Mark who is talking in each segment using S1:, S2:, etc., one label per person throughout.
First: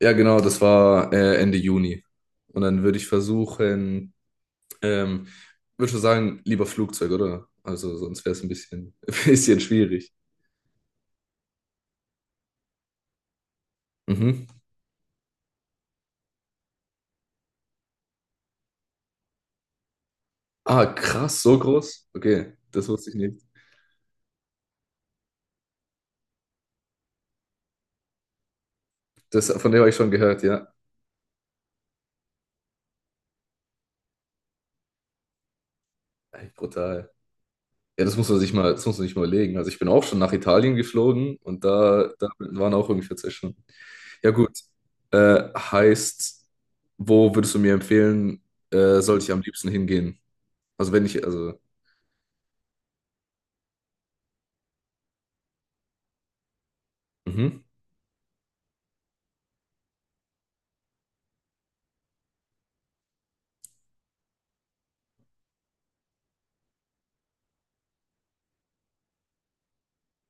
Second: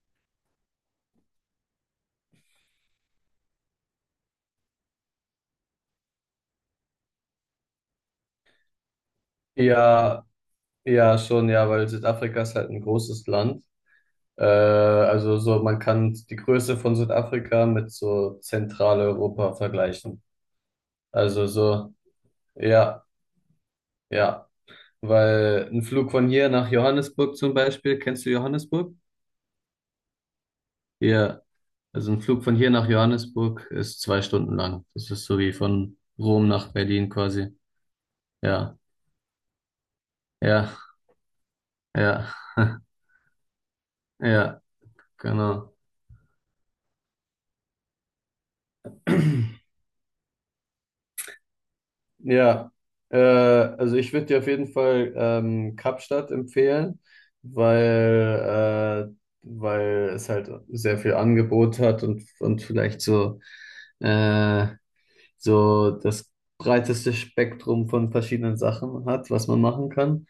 S1: Ja, genau, das war Ende Juni. Und dann würde ich versuchen, ähm, würde schon sagen, lieber Flugzeug, oder? Also sonst wäre es ein bisschen, ein bisschen schwierig.
S2: Ja, ja, schon, ja, weil Südafrika ist halt ein großes Land.
S1: Mhm.
S2: Also so, man kann die Größe von Südafrika mit so Zentraleuropa vergleichen.
S1: Ah, krass,
S2: Also
S1: so
S2: so,
S1: groß? Okay, das
S2: ja,
S1: wusste ich nicht.
S2: ja. Weil ein Flug von hier nach Johannesburg zum Beispiel, kennst du Johannesburg?
S1: Das, von dem habe ich schon gehört, ja.
S2: Ja, also ein Flug von hier nach Johannesburg ist 2 Stunden lang. Das ist so wie von Rom
S1: Ey,
S2: nach Berlin
S1: brutal.
S2: quasi.
S1: Ja, das muss man sich mal,
S2: Ja,
S1: das muss man sich mal überlegen. Also ich bin auch schon nach
S2: ja,
S1: Italien geflogen und da
S2: ja,
S1: waren auch ungefähr zwei Stunden. Ja, gut.
S2: ja,
S1: Äh,
S2: genau.
S1: heißt, Wo würdest du mir empfehlen, sollte ich am liebsten hingehen? Also wenn ich, also
S2: Ja, also ich würde dir auf jeden Fall Kapstadt empfehlen,
S1: Mhm.
S2: weil, äh, weil es halt sehr viel Angebot hat und vielleicht äh, so das breiteste Spektrum von verschiedenen Sachen hat, was man machen kann.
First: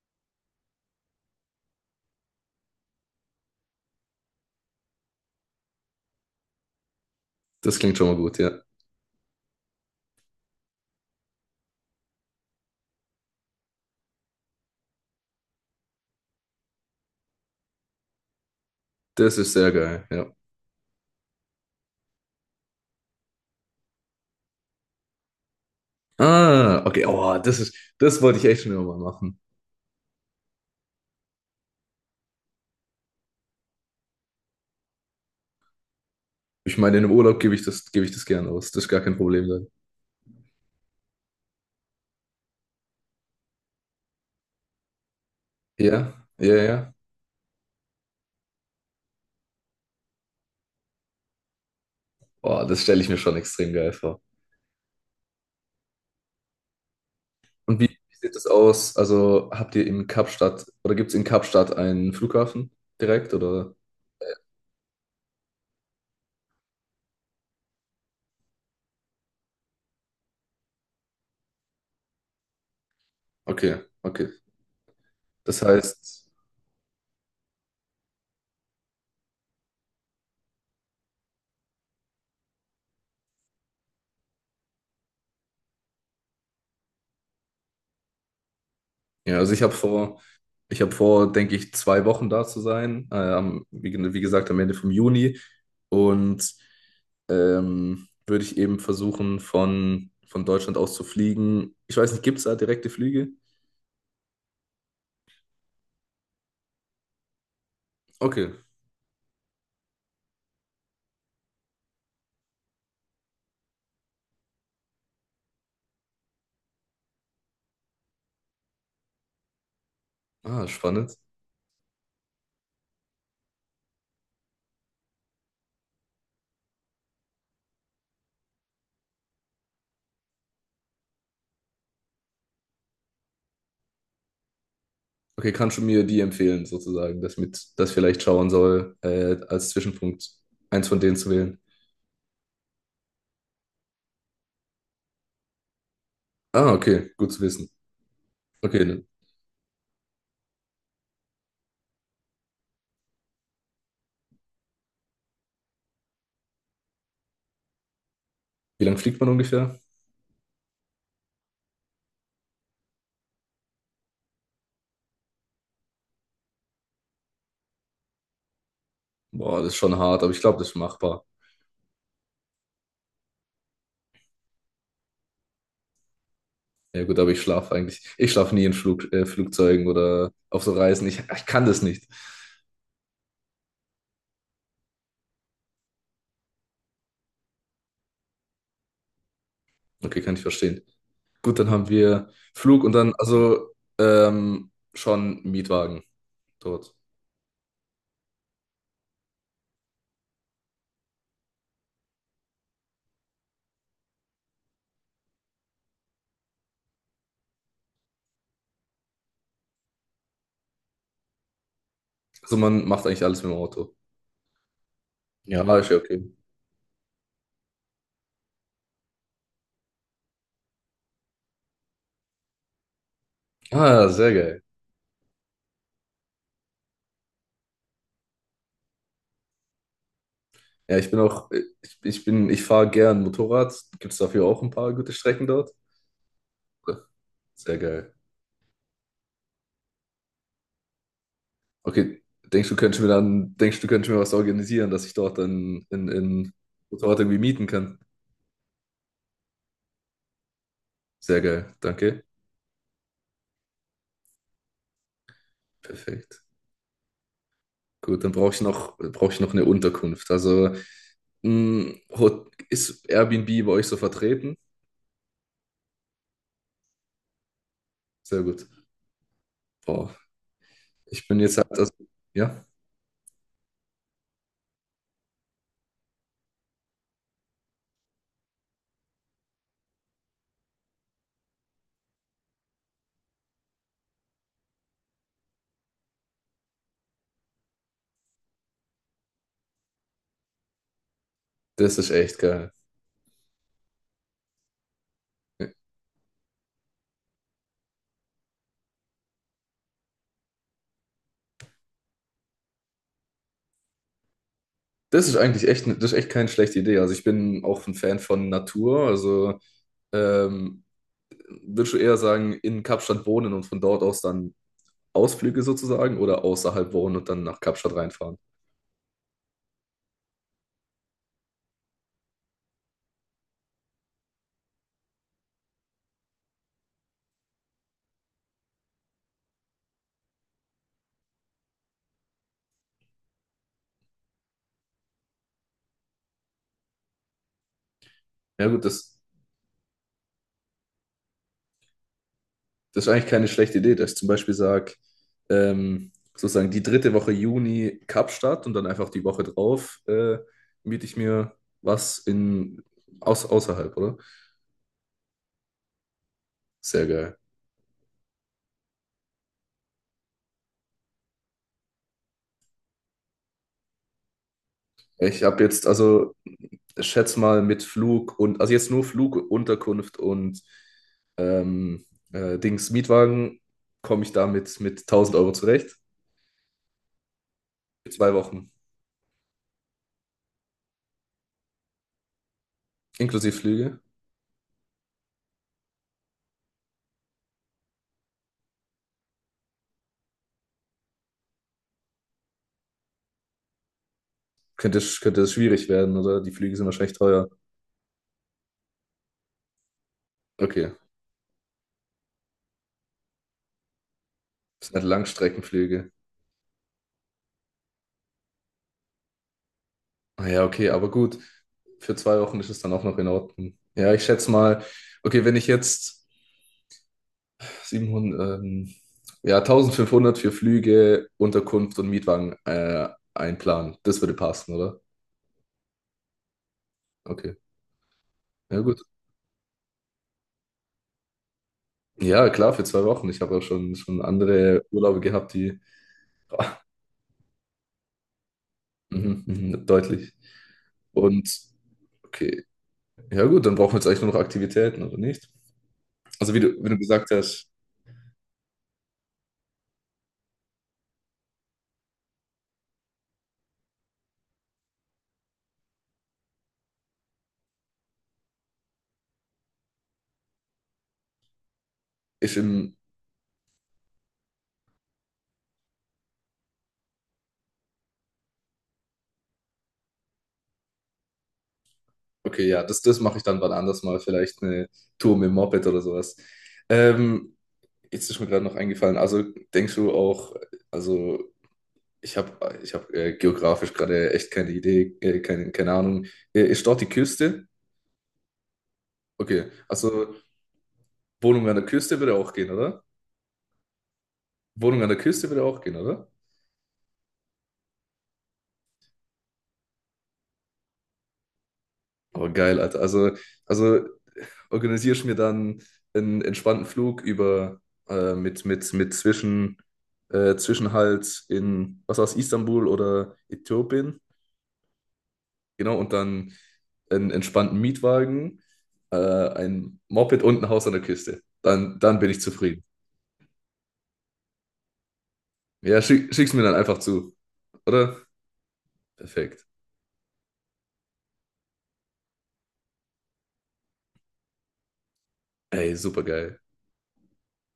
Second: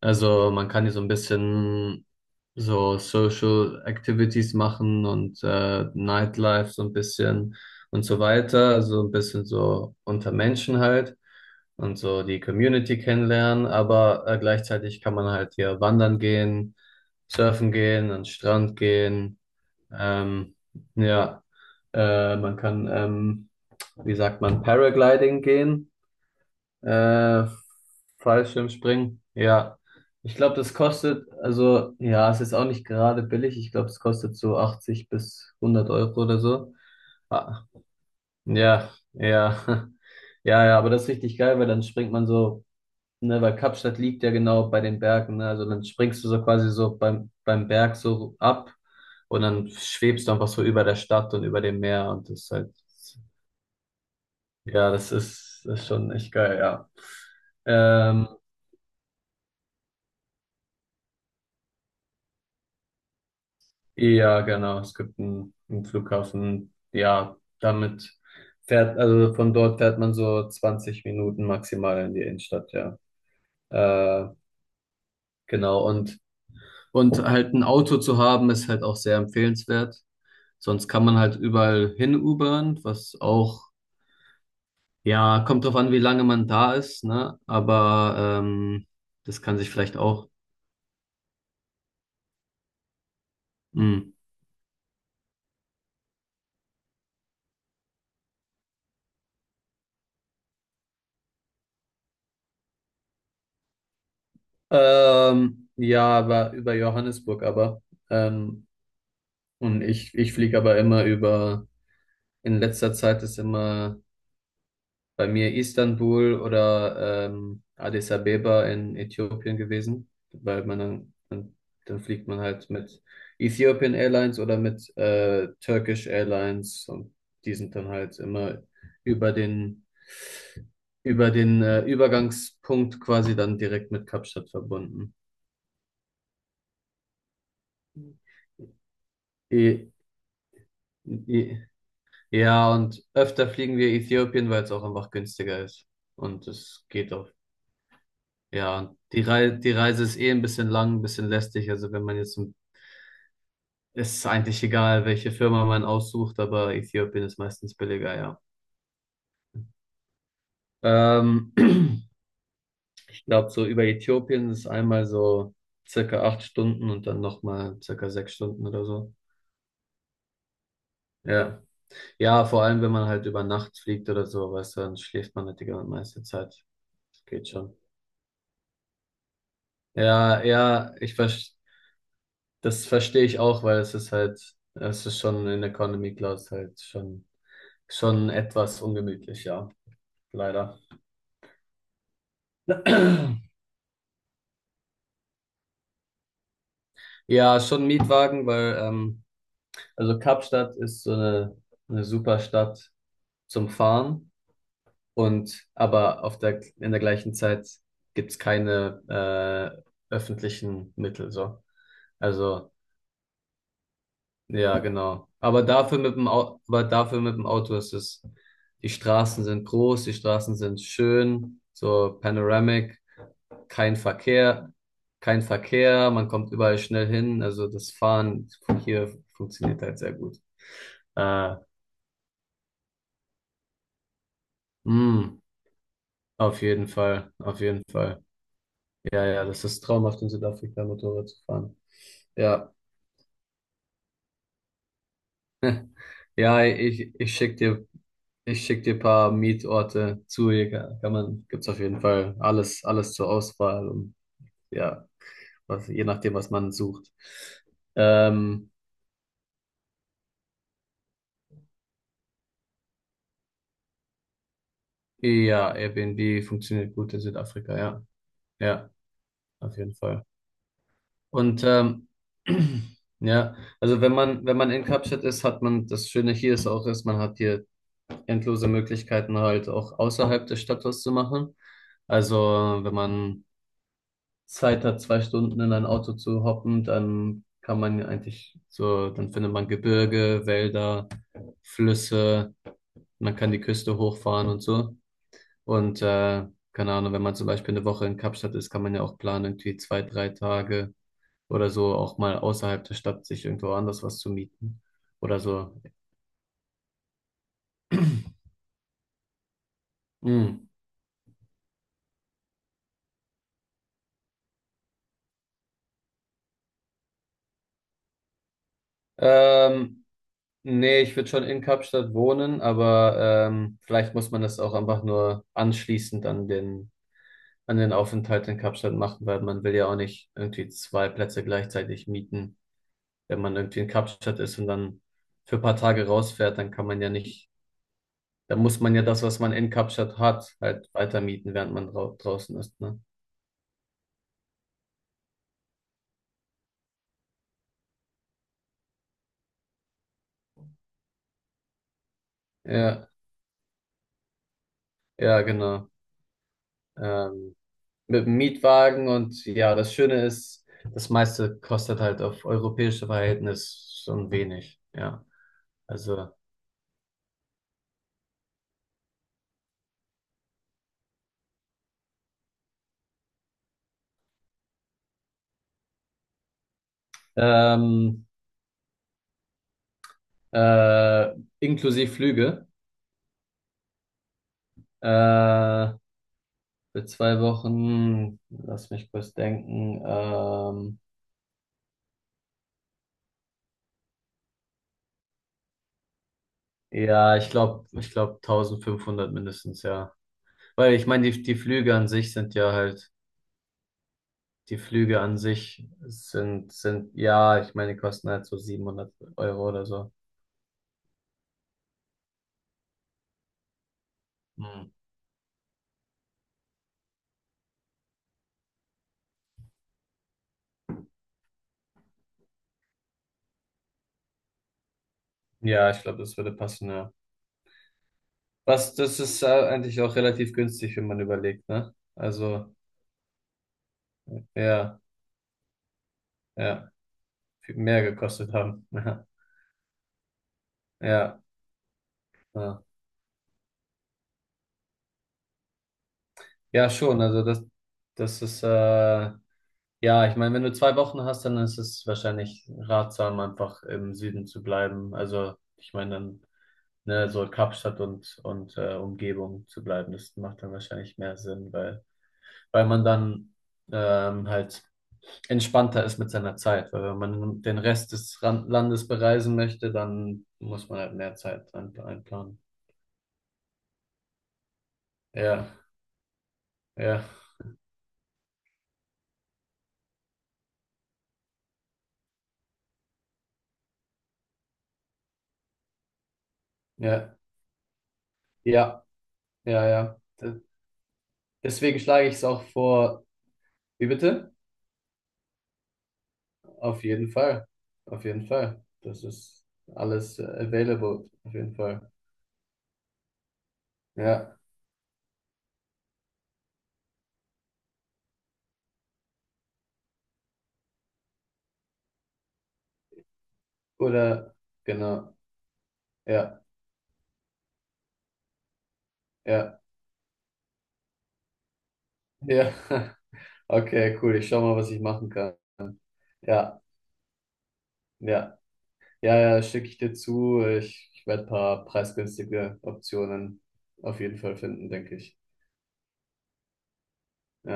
S2: Also man kann hier so ein bisschen so Social Activities machen und Nightlife so ein bisschen
S1: Das klingt
S2: und
S1: schon mal
S2: so
S1: gut, ja.
S2: weiter. Also ein bisschen so unter Menschen halt und so die Community kennenlernen. Aber gleichzeitig kann man halt hier wandern gehen, surfen gehen, an den Strand
S1: Das
S2: gehen.
S1: ist sehr geil, ja.
S2: Ähm, ja, man kann, wie sagt man, Paragliding gehen.
S1: Ah, okay, oh,
S2: Äh,
S1: das wollte ich echt schon immer mal
S2: Fallschirmspringen,
S1: machen.
S2: ja. Ich glaube, das kostet, also ja, es ist auch nicht gerade billig. Ich glaube, es kostet so 80 bis 100 Euro oder so.
S1: Ich meine, in einem Urlaub
S2: Ah,
S1: gebe ich das gerne aus. Das ist
S2: ja,
S1: gar kein Problem
S2: ja,
S1: dann.
S2: ja, ja, aber das ist richtig geil, weil dann springt man so, ne, weil Kapstadt liegt ja genau bei den Bergen, ne, also dann springst
S1: Ja,
S2: du so
S1: ja,
S2: quasi
S1: ja.
S2: so beim Berg so ab und dann schwebst du einfach so über der Stadt und über dem Meer und das ist
S1: Oh,
S2: halt,
S1: das stelle ich mir schon extrem geil vor.
S2: ja, das ist schon echt geil, ja.
S1: Und wie
S2: Ähm,
S1: sieht das aus? Also habt ihr in Kapstadt oder gibt es in Kapstadt einen Flughafen direkt oder?
S2: Ja, genau. Es gibt einen Flughafen. Ja, damit fährt, also von dort fährt man so 20 Minuten maximal in die Innenstadt, ja.
S1: Okay, okay.
S2: Äh,
S1: Das
S2: genau. Und,
S1: heißt,
S2: und halt ein Auto zu haben, ist halt auch sehr empfehlenswert. Sonst kann man halt überall hin Ubern, was auch, ja, kommt drauf an, wie lange man da ist, ne? Aber
S1: Ja,
S2: das
S1: also
S2: kann sich vielleicht auch.
S1: ich habe vor, denke ich, zwei Wochen da zu sein, am,
S2: Mh.
S1: wie gesagt, am Ende vom Juni. Und würde ich eben versuchen, von Deutschland aus zu fliegen. Ich weiß nicht, gibt es da direkte Flüge?
S2: Ja, aber über Johannesburg aber.
S1: Okay.
S2: Ähm, Und ich fliege aber immer über, in letzter Zeit ist immer bei mir Istanbul oder Addis Abeba in Äthiopien gewesen, weil
S1: Ah,
S2: man dann,
S1: spannend.
S2: dann, dann fliegt man halt mit Ethiopian Airlines oder mit Turkish Airlines und die sind dann halt immer über den, über den Übergangspunkt quasi dann direkt mit Kapstadt verbunden.
S1: Okay, kannst du mir die empfehlen, sozusagen, dass ich mit das vielleicht schauen soll, als
S2: I,
S1: Zwischenpunkt eins von denen zu wählen?
S2: I, Ja, und öfter fliegen wir Äthiopien, weil es auch einfach günstiger ist. Und
S1: Ah,
S2: es
S1: okay,
S2: geht auch.
S1: gut zu wissen.
S2: Ja,
S1: Okay,
S2: und
S1: ne.
S2: die Reise ist eh ein bisschen lang, ein bisschen lästig. Also wenn man jetzt, es ist eigentlich egal, welche Firma man aussucht, aber Äthiopien ist meistens billiger, ja.
S1: Wie lange fliegt man ungefähr?
S2: Ähm, Ich glaube, so über Äthiopien ist einmal so circa 8 Stunden und dann nochmal circa 6 Stunden oder so.
S1: Boah, das ist schon hart, aber ich glaube, das ist machbar.
S2: Ja. Ja, vor allem, wenn man halt über Nacht fliegt oder so, weißt du, dann schläft man halt die ganze meiste Zeit.
S1: Ja gut,
S2: Das
S1: aber ich
S2: geht schon.
S1: schlafe eigentlich. Ich schlafe nie in Flug, Flugzeugen oder
S2: Ja,
S1: auf so
S2: ja,
S1: Reisen.
S2: ich
S1: Ich
S2: verstehe.
S1: kann das nicht.
S2: Das verstehe ich auch, weil es ist halt, es ist schon in Economy Class halt schon etwas ungemütlich, ja,
S1: Okay, kann ich
S2: leider.
S1: verstehen. Gut, dann haben wir Flug und dann also schon Mietwagen dort.
S2: Ja, schon Mietwagen, weil, also Kapstadt ist so eine super Stadt zum Fahren und aber auf der, in der gleichen Zeit gibt's keine öffentlichen Mittel, so.
S1: Also
S2: Also,
S1: man macht eigentlich alles mit dem Auto.
S2: ja, genau.
S1: Ja.
S2: Aber
S1: Ah, ist ja
S2: dafür mit dem
S1: okay.
S2: Auto, aber dafür mit dem Auto ist es, die Straßen sind groß, die Straßen sind schön, so panoramic, kein
S1: Ah, sehr geil.
S2: Verkehr, kein Verkehr, man kommt überall schnell hin. Also das Fahren hier funktioniert halt sehr gut.
S1: Ja, ich bin auch,
S2: Äh,
S1: ich, ich bin, ich fahre gern Motorrad. Gibt es dafür auch ein paar gute
S2: mh,
S1: Strecken dort?
S2: auf jeden
S1: Ja,
S2: Fall, auf
S1: sehr
S2: jeden
S1: geil.
S2: Fall. Ja, ja, das ist traumhaft, in Südafrika Motorrad zu fahren.
S1: Okay,
S2: Ja.
S1: denkst du, könntest mir was organisieren, dass ich dort dann in
S2: Ja, ich,
S1: Motorrad
S2: ich
S1: irgendwie
S2: schick
S1: mieten
S2: dir,
S1: kann?
S2: ich schick dir ein paar Mietorte zu. Hier kann
S1: Sehr
S2: man, gibt's
S1: geil,
S2: auf jeden
S1: danke.
S2: Fall alles, alles zur Auswahl und ja, was, je nachdem,
S1: Perfekt.
S2: was man sucht.
S1: Gut, dann
S2: Ähm,
S1: brauche ich noch eine Unterkunft. Also ist Airbnb bei euch so vertreten?
S2: ja, Airbnb funktioniert gut in Südafrika, ja.
S1: Sehr gut.
S2: Ja, auf jeden
S1: Boah,
S2: Fall.
S1: ich bin jetzt
S2: Und
S1: halt, also, ja,
S2: ja, also wenn man in Kapstadt ist, hat man, das Schöne hier ist auch, ist, man hat hier endlose Möglichkeiten halt auch außerhalb des Stadtors zu machen. Also wenn man Zeit hat, 2 Stunden in ein Auto zu hoppen, dann kann man ja eigentlich so, dann findet man Gebirge, Wälder,
S1: das ist echt
S2: Flüsse,
S1: geil.
S2: man kann die Küste hochfahren und so. Und keine Ahnung, wenn man zum Beispiel eine Woche in Kapstadt ist, kann man ja auch planen, irgendwie 2, 3 Tage oder so auch mal außerhalb der Stadt sich irgendwo anders was zu mieten
S1: Das ist
S2: oder
S1: eigentlich
S2: so.
S1: echt, ne, das ist echt keine schlechte Idee. Also ich bin auch ein Fan von Natur. Also
S2: Hm.
S1: ähm, würdest du eher sagen, in Kapstadt wohnen und von dort aus dann Ausflüge sozusagen oder außerhalb wohnen und dann nach Kapstadt reinfahren?
S2: Ähm, Nee, ich würde schon in Kapstadt wohnen, aber vielleicht muss man das auch einfach nur anschließend an den Aufenthalt in Kapstadt machen, weil man will ja auch nicht irgendwie zwei Plätze gleichzeitig mieten. Wenn man irgendwie in Kapstadt ist und dann für ein paar Tage rausfährt, dann kann man ja nicht, dann
S1: Ja
S2: muss
S1: gut,
S2: man ja
S1: das.
S2: das, was man in Kapstadt hat, halt weiter mieten, während man drau draußen ist, ne?
S1: Das ist eigentlich keine schlechte Idee, dass ich zum Beispiel sage, sozusagen die dritte Woche Juni Kapstadt und dann einfach die Woche drauf miete ich mir was in
S2: Ja,
S1: aus, außerhalb, oder?
S2: ja, genau.
S1: Sehr geil.
S2: Ähm, mit dem Mietwagen und ja, das Schöne ist, das meiste kostet halt auf europäische Verhältnis schon wenig, ja.
S1: Ich habe jetzt,
S2: Also,
S1: also schätz mal mit Flug und, also jetzt nur Flug, Unterkunft und ähm, Dings Mietwagen, komme ich damit mit 1000 Euro zurecht. Für
S2: ähm,
S1: zwei Wochen,
S2: äh, inklusive Flüge.
S1: inklusive Flüge.
S2: Äh, Für zwei Wochen, lass mich kurz denken.
S1: Könnte es schwierig werden, oder? Die Flüge sind wahrscheinlich
S2: Ja,
S1: teuer.
S2: ich glaube 1500 mindestens, ja.
S1: Okay,
S2: Weil ich meine, die Flüge an sich sind ja halt, die
S1: das sind halt
S2: Flüge an sich
S1: Langstreckenflüge.
S2: sind ja, ich meine, die kosten halt so 700 Euro oder so.
S1: Ah ja, okay, aber gut. Für zwei Wochen ist es dann auch noch in Ordnung. Ja, ich schätze mal,
S2: Hm.
S1: okay, wenn ich jetzt 700, ja, 1500 für Flüge, Unterkunft und Mietwagen einplanen, das würde passen, oder?
S2: Ja, ich glaube, das würde passen, ja.
S1: Okay, ja,
S2: Was,
S1: gut.
S2: das ist eigentlich auch relativ günstig, wenn man überlegt, ne?
S1: Ja, klar,
S2: Also,
S1: für zwei Wochen. Ich habe auch schon andere
S2: ja,
S1: Urlaube gehabt, die ah,
S2: ja, viel mehr gekostet haben.
S1: mhm, mhm, deutlich.
S2: Ja,
S1: Und okay,
S2: ja.
S1: ja, gut, dann brauchen wir jetzt eigentlich nur noch Aktivitäten, oder nicht? Also, wie
S2: Ja,
S1: du
S2: schon.
S1: gesagt
S2: Also das,
S1: hast,
S2: das ist, ja, ich meine, wenn du 2 Wochen hast, dann ist es wahrscheinlich ratsam, einfach im Süden zu bleiben. Also ich meine, dann, ne, so Kapstadt und Umgebung zu bleiben, das macht dann wahrscheinlich mehr Sinn, weil,
S1: ist
S2: weil
S1: im
S2: man dann halt entspannter ist mit seiner Zeit. Weil wenn man den Rest des Landes bereisen möchte, dann muss man halt mehr Zeit einplanen.
S1: okay, ja, das mache ich dann wann anders mal. Vielleicht eine Tour mit dem
S2: Ja,
S1: Moped oder sowas.
S2: ja,
S1: Ähm, jetzt ist mir gerade noch eingefallen. Also denkst du auch, also ich habe ich hab, geografisch gerade echt keine Idee, keine Ahnung. Ist dort die
S2: ja,
S1: Küste?
S2: ja,
S1: Okay,
S2: ja, ja.
S1: also Wohnung an der
S2: Deswegen
S1: Küste
S2: schlage
S1: würde
S2: ich es
S1: auch
S2: auch
S1: gehen, oder?
S2: vor. Wie bitte?
S1: Wohnung an der Küste würde auch gehen, oder?
S2: Auf jeden Fall. Auf jeden Fall. Das ist alles available. Auf jeden Fall.
S1: Oh, geil, Alter. Also
S2: Ja.
S1: organisierst mir dann einen entspannten Flug über mit Zwischenhalt in, was war's, Istanbul oder Äthiopien.
S2: Oder, genau.
S1: Genau, und dann
S2: Ja.
S1: einen entspannten Mietwagen,
S2: Ja.
S1: ein Moped und ein Haus an der Küste. Dann bin ich
S2: Ja.
S1: zufrieden.
S2: Okay, cool. Ich schau mal, was ich machen kann.
S1: Ja, schick's mir dann
S2: Ja.
S1: einfach zu, oder?
S2: Ja. Ja, ja,
S1: Perfekt.
S2: schicke ich dir zu. Ich werde ein paar preisgünstige Optionen auf jeden Fall finden, denke ich.
S1: Ey, super geil.
S2: Ja.